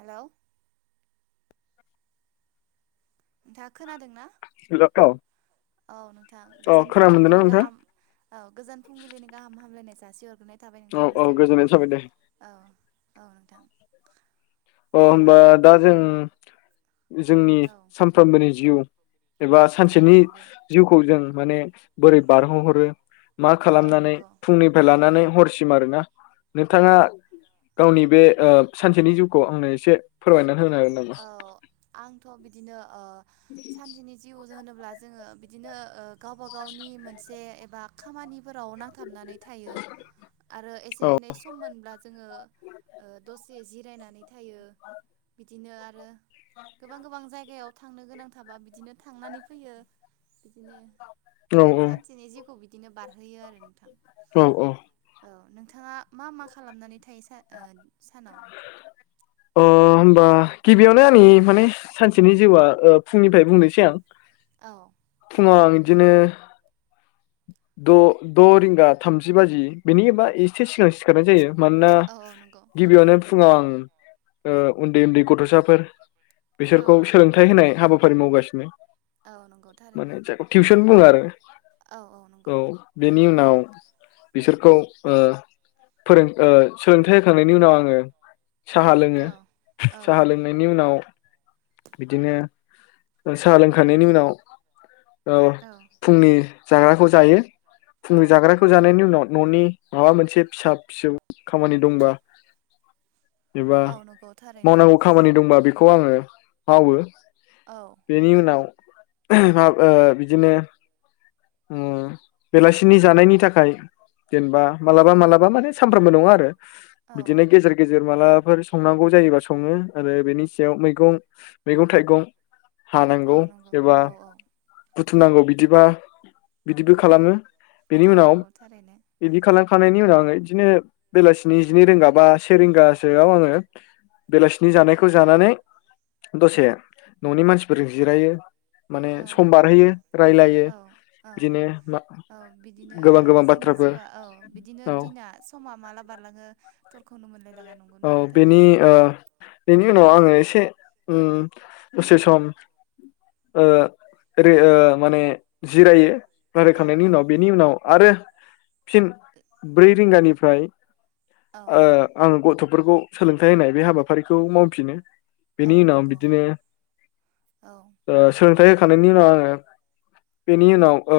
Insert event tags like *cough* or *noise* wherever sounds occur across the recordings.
Hello नोंथाङा खोनादों ना हेल' औ औ नोंथां अ गोजोन खोना मोनदोंना फुंबिलिनि नोंथां गाहाम औ गोजोन फुंबिलिनि गाहाम हामलायनायजों जासि हरग्रोनाय थाबाय औ-औ नोंथांनिसिम गोजोननाय थाबाय दे औ औ नोंथां अ होमबा दा जों जोंनि ओ सानफ्रोमबोनि जिउ एबा औ सानसेनि नंगौ जिउखौ जों माने बोरै बार' हो हरो मा औ खालामनानै नंगौ फुंनिफ्राय औ लानानै हरसिम आरोना औ नोंथाङा गावनि बे ओ सानसेनि जिउखो खौ आंनो एसे फोरमायनानै होनो हागोन औ नामा आंथ' बिदिनो ओ सानसेनि जिउ होनोब्ला जोङो बिदिनो ओ गावबा गावनि मोनसे एबा खामानिफोराव नां थाबनानै थायो आरो औ एसे-एनै सम मोनब्ला जोङो दसे जिरायनानै थायो। ओ आरो गोबां गोबां जायगायाव थांनो गोनां थांबा बिदिनो थांनानै फैयो बिदिनो औ सानसेनि जिउखौ खौ बिदिनो बारहोयो आरो नोंथां! औ औ। औ नोंथाङा मा मा खालामनानै थायो सो ओ सानाव अ होमबा गिबियावनो आंनि माने सानसेनि जिउआ ओ फुंनिफ्राय बुंनोसै आं। औ। फुंआव‌ आं इदिनो द' द' रिंगा थामजि बाजि बेनि एबा एसे सिगां सिखारनाय जायो मानोना औ औ नंगौ गिबियावनो फुङाव आं ओ उन्दै उन्दै गथ'साफोर औ बिसोरखौ सोलोंथाइ होनाय हाबा फोर मावगासिनो औ नंगौ थारैनो माने जायखौ टिउसन बुङो आरो औ औ नंगौ बेनि उन औ बिसोरखौ ओ फोरों ओ सोलोंथाइ होखांनायनि उनाव आङो साहा लोङो औ औ साहा नंगौ लोंनायनि उनाव बिदिनो साहा लोंखांनायनि उनाव औ फुंनि जाग्राखौ जायो। औ फुंनि जाग्राखौ जानायनि उनाव न'नि माबा मोनसे फिसा फिसौ खामानि दंबा एबा औ नंगौ थारैनो मावनांगौ खामानि दंबा बेखौ आङो मावो। औ बेनि उनाव *unintelligible* बिदिनो उम बेलासिनि जानायनि थाखाय जेनेबा मालाबा मालाबा माने सामफ्रामबो नङा आरो। औ औ बिदिनो गेजेर गेजेर माला फोर संनांगौ जायोबा सङो आरो बेनि सायाव मैगं मैगं थाइगं औ हानांगौ नंगौ एबा औ औ थुमनांगौ बिदिबा। बिदिबो खालामो। बेनि औ उनाव नंगौ थारैनो बिदि खालामखांनायनि उनाव *unintelligible* बिदिनो बेलासिनि जिनै रिंगा बा से रिंगासोआव आङो बेलासिनि जानायखौ जानानै दसे न'नि मानसिफोरजों जिरायो। माने औ सम नंगौ बारहोयो रायलायो। औ औ बिदिनो मा औ बिदिनो गोबां ओ गोबां जोंनि बाथ्राफोर जिउआ औ बिदिनो औ दिना समा माला बारलाङो *unintelligible* औ नोंथां बेनि ओ बेनि उनाव आङो एसे उम दसे सम ओ ओरै माने जिरायो औ रायलायखांनायनि औ उनाव औ बेनि उनाव आरो फिन ब्रै रिंगानिफ्राय औ ओ आं गथ' फोरखौ सोलोंथाइ होनाय बे हाबाफारिखौ मावफिनो। औ बेनि उनाव नंगौ बिदिनो औ ओ सोलोंथाइ होखांनायनि उनाव आङो बेनि उनाव ओ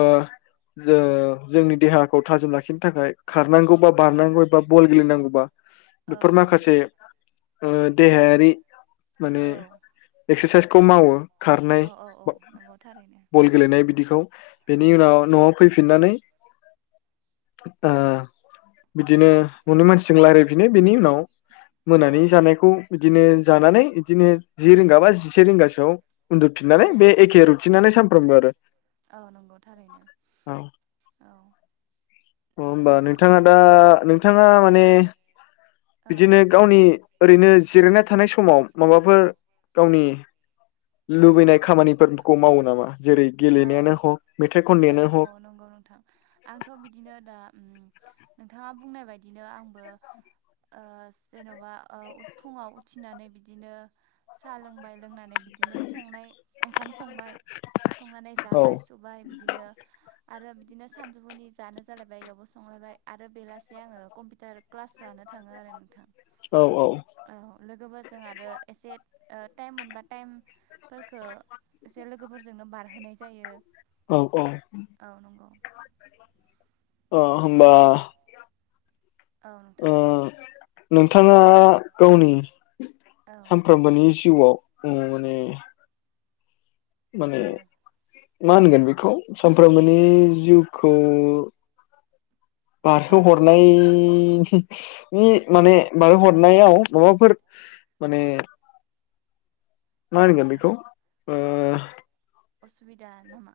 जोङो जोंनि देहाखौ थाजिम लाखिनो थाखाय खारनांगौ बा बारनांगौ एबा बल गेलेनांगौ बा औ औ नंगौ। ओ देहायारि मोने औ एक्सारसाइस खौ मावो। खारनाय औ औ औ नंगौ थारैनो बल गेलेनाय बिदिखौ औ बेनि उनाव न'आव फैफिननानै ओ बिदिनो न'नि मानसिजों रायलायफिनो बेनि उनाव *inaudible* औ मोनानि जानायखौ बिदिनो जानानै बिदिनो जि रिंगा बा जिसे रिंगासोआव उन्दुफिननानै औ बे एखे रुथिननानै सान फ्रोमबो आरो। औ नंगौ थारैनो औ औ अ होमबा नोंथाङा दा नोंथाङा माने औ बिदिनो गावनि ओरैनो जिरायना थानाय समाव माबाफोर गावनि औ लुबैनाय खामानिफोरखौ मावो नामा जेरै औ गेलेनायानो हक, मेथाइ औ खननायानो औ नंगौ नोंथां आंथ' हक बिदिनो दा उम नोंथाङा बुंनाय बायदिनो आंबो ओ जेन'बा ओ फुङाव उथिनानै बिदिनो साहा लोंबाय लोंनानै बिदिनो संनाय ओंखाम संबाय संनानै औ जाबाय सुबाय बिदिनो आरो बिदिनो सानजौफुनि जानो जालायबाय इयावबो संलायबाय आरो बेलासे आङो कम्पिउटार क्लास लानो थाङो आरो नोंथां औ औ लोगोफोरजों आरो एसे ओ टाइम मोनबा टाइम फोरखो एसे लोगोफोरजोंनो बारहोनाय जायो, औ औ औ नंगौ। अ होमबा औ ओ नोंथां। नोंथाङा गावनि। औ सानफ्रामबोनि। जिउआव ओ माने। माने। औ मा होनगोन बेखौ सानफ्रोमबोनि जिउखौ। औ बारहो नोंथां हरनाय ए माने बारो हरनायाव माबाफोर माने। औ मा होनगोन नोंथां बेखौ? ओ। असुबिदा नामा?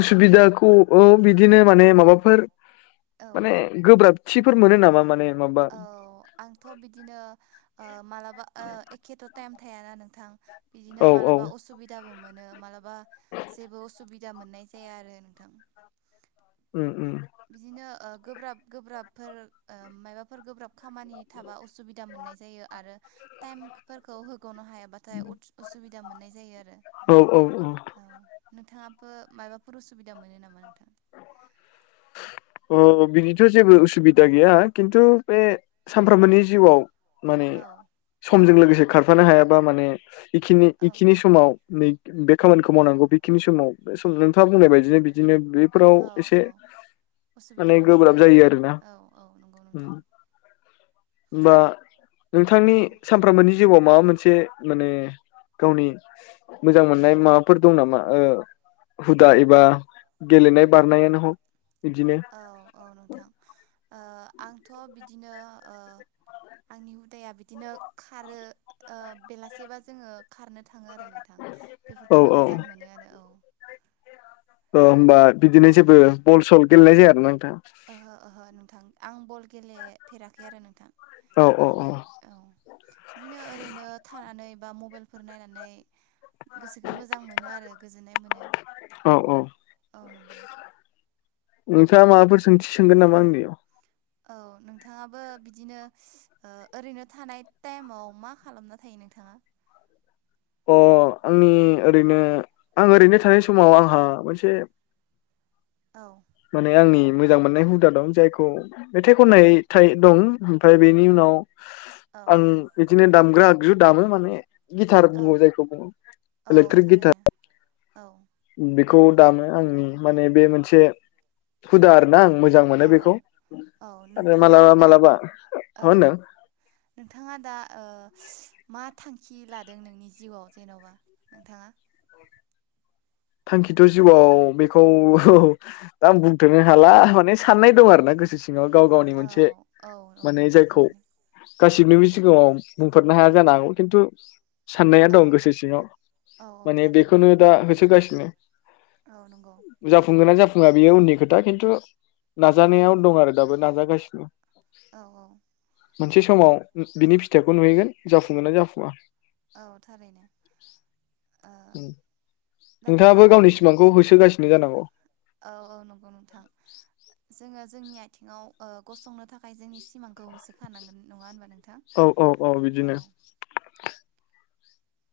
उसुबिदाखौ ओ बिदिनो माने माबाफोर। औ माने गोब्राब। थिफोर मोनो नामा माने? माबा औ आंथ' बिदिनो मालाबा एखेथ' टाइम थायाना नोंथां औ बिदिनो औ माबा असुबिदाबो मोनो मालाबा जेबो असुबिदा मोननाय जाया आरो नोंथां उम उम बिदिनो ओ गोब्राब गोब्राबफोर ओ मायबाफोर गोब्राब खामानि थाबा असुबिदा मोननाय जायो आरो टाइमफोरखौ हो ख'नो हायाबाथाय उसुबिदा मोननाय जायो आरो औ औ औ नोंथाङा माबाफोर उसुबिदा मोनो नामा नोंथां अ बिदिथ' जेबो उसुबिदा गैया खिन्थु बे सानफ्रोमबोनि जिउआव माने औ समजों लोगोसे खारफानो हायाबा माने बेखिनि औ बेखिनि समाव नै बे खामानिखौ मावनांगौ बेखिनि समाव सम नोंथाङा बुंनाय बायदिनो बिदिनो बे फोराव औ एसे औ उसुबिदा माने मोननाय गोब्राब जायो आरो आरोना औ औ नंगौ नोंथां होनबा नोंथांनि औ सानफ्रामबोनि जिउआव माबा मोनसे माने गावनि मोजां मोननाय माबाफोर दं नामा हुदा एबा गेलेनाय बारनायानो हग औ औ नोंथां ओ आंथ' बिदिनो आंनि हुदाया बिदिनो खारो बेलासेबा जोंङो खारनो थांङो आरो नोंथां औ बेफोरखौनो औ मोजां मोनो आरो औ अ होमबा बिदिनो जेबो बल सल गेलेनाय जाया आरोना नो ओहो ओहो नोंथां आं बल गेलेफेराखै आरो नोंथां औ औ औ बिदिनो ओरैनो थानानै बा मबाइलफोर नायनानै गोसोखौ मोजां मोनो आरो गोजोननाय मोनो औ औ औ नंगौ नोंथाङा माबाफोर सोंथि सोंगोन नामा आंनियाव औ नोंथाङाबो बिदिनो ओरैनो थानाय टाइमाव मा खालामना थायो नोंथाङा? अ आंनि ओरैनो आं ओरैनो थानाय समाव आंहा मोनसे औ माने आंनि मोजां मोननाय हुदा दं जायखौ मेथाइ खननाय थाइ दं ओमफ्राय बेनि उनाव औ आं नंगौ बिदिनो दामग्रा जु दामो माने गिथार औ जायखौ औ औ इलेक्ट्रिक गिथार थारैनो औ बेखौ दामो आंनि माने बे मोनसे हुदा आरो ना आं मोजां मोनो औ औ बेखौ औ आरो नोंथाङा मालाबा दा मालाबा मा औ होनदों नोंथाङा दा ओ मा थांखि लादों नोंनि जिउआव जेन'बा नोंथाङा थांखिथ' जिउआव बेखौ आं बुंथनो हाला माने साननाय दं आरोना गोसो सि सिङाव गाव गावनि औ मोनसे औ औ माने नंगौ जायखौ थारैनो गाससिनिबो सिगाङाव बुंफोरनो हाया जानो हागौ खिनतु साननाया औ दं गोसो सिङाव औ औ माने थारैनो बेखौनो दा होसोगासिनो बिनो औ नंगौ जाफुंगोन ना जाफुङा बेयो उननि खोथा खिन्तु नाजानायाव दं आरो दाबो नाजागासिनो आ औ औ मोनसे समाव बिनि फिथाइखौ नुहैगोन जाफुङोन ना जाफुङा औ थारैनो ओ दा नोंथाङा नोंथाङाबो गावनि मायबाफोर सिमांखौ होसोगासिनो जानांगौ औ औ नंगौ नोंथां जोङो जोंनि आथिङाव गसंनो थाखाय जोंनि सिमांखौ होसोखानांगोन नङा होनबा नों औ औ औ बिदिनो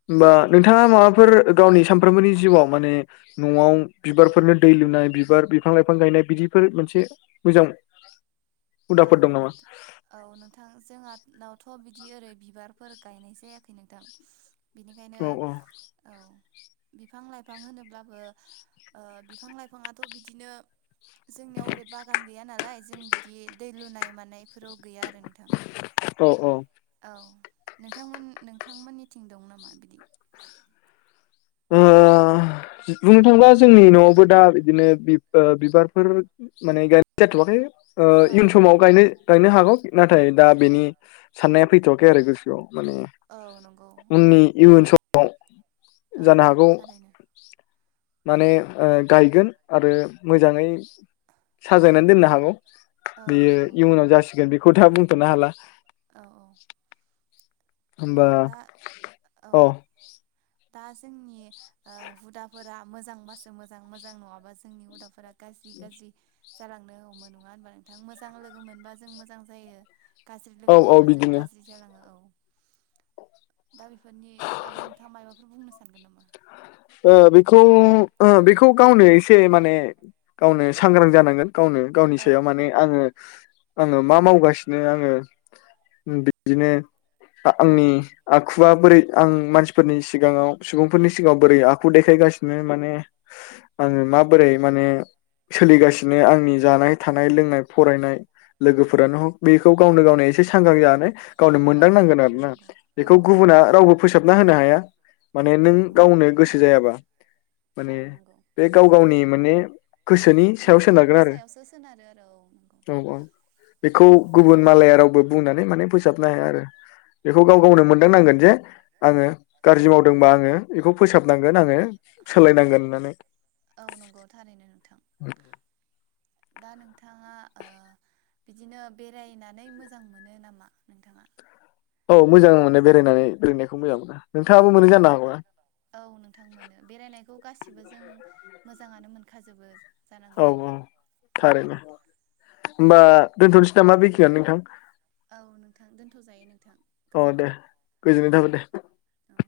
होमबा औ नोंथाङा माबाफोर गावनि सानफ्रोमबोनि जिउआव माने न'आव बिबारफोरनो दै लुनाय बिबार बिफां लाइफां गायनाय बिदिफोर मोनसे मोजां औ हुदाफोर दं नामा? औ नोंथां जोंनावथ' बिदि बिदि ओरै बिबारफोर गायनाय जायाखै नोंथां बिनिखायनो औ औ। बिफां लाइफां होनोब्लाबो ओ बिफां लाइफाङाथ' बिदिनो जोंनियाव ओरै बागान गैया नालाय जों बिदि दै लुनाय मानाय फोराव गैया आरो नोंथां। औ औ औ नोंथांमोन नोंथांमोननिथिं दं नामा बिदि ओ बुंनो थाङोबा जोंनि न'आवबो दा बिदिनो बि-बिबारफोर माने गाय *unintelligible* जाथ'वाखै। ओ औ इयुन नंगौ। समाव गायनो गायनो हागौ। ना थाय दा नाथाय बेनि बेनि साननाया फैथ'वाखै आरो गोसोआव। माने औ नंगौ औ उननि इयुन स *unintelligible* औ जानो हागौ थारैनो माने ओ गायगोन आरो मोजाङै साजायनानै दोननो हागौ। औ बेयो नंगौ। इउनाव जासिगोन बि खोथा बुंथ'नो हाला। औ औ। होमबा दा औ अ। दा जोंनि ओ हुदाफोरा मोजांबासो मोजां। मोजां नङाबा जोंनि हुदाफोरा गाज्रि गाज्रि जालांनो हमो नङा होनबा नोंथां। मोजां लोगो मोनबा जों मोजां जायो। गाज्रि औ लोगो औ मोनबा जों बिदिनो गाज्रि जालाङो औ। दा बेफोरनि बागै नोंथाङा मायबाफोर बुंनो सानगोन नामा? ओ बेखौ ओ बेखौ गावनो एसे माने गावनो सांग्रां जानांगोन। गावनो गावनि औ सायाव माने औ आङो आङो मा मावगासिनो आङो बिदिनो औ आंनि आखुआ बोरै आं मानसिफोरनि सिगाङाव सुबुंफोरनि सिगाङाव बोरै आखु देखायगासिनो माने आङो माबोरै माने सोलिगासिनो आंनि जानाय, थानाय, लोंनाय, फरायनाय लोगोफोरानो हक बेखौ गावनो गावनो एसे सांग्रां जानानै गावनो औ मोनदांनांगोन थारैनो आरो ना। नंगौ औ बेखौ औ गुबुना नंगौ रावबो थारैनो फोसाबना होनो हाया। माने औ नों नंगौ गावनो गोसो जायाबा औ माने नंगौ बे गाव गावनि माने गोसोनि गाव सायाव सोनारगोन गावनि आरो सायावसो सोनारो आरो औ नंगौ औ औ। औ बेखौ गुबुन मालाया रावबो बुंनानै माने फो साबनो हाया आरो बेखौ औ गाव गावनो नंगौ मोनदांनांगोन जे आङो गाज्रि मावदोंबा आङो बेखौ फोसाबनांगोन आङो सोलायनांगोन होननानै। औ नंगौ थारैनो नोंथां औ। दा नोंथाङा ओ बिदिनो बेरायनानै मोजां मोनो नामा नोंथाङा? औ मोजां मोनो बेरायनानै बेरायनायखौ मोजां मोनो नोंथाङाबो मोनो जानो हागौ ना। औ नोंथां मोनो बेरायनायखौ गासि खौबो जों मोजाङानो मोनखाजोबो। औ जानांगौ औ औ थारैनो होमबा औ दोनथ'नोसै नामा बेखियानो नोंथां औ नोंथां दोनथ'जायो नोंथां औ दे गोजोन्थों गोजोननाय थाबाय दे। औ औ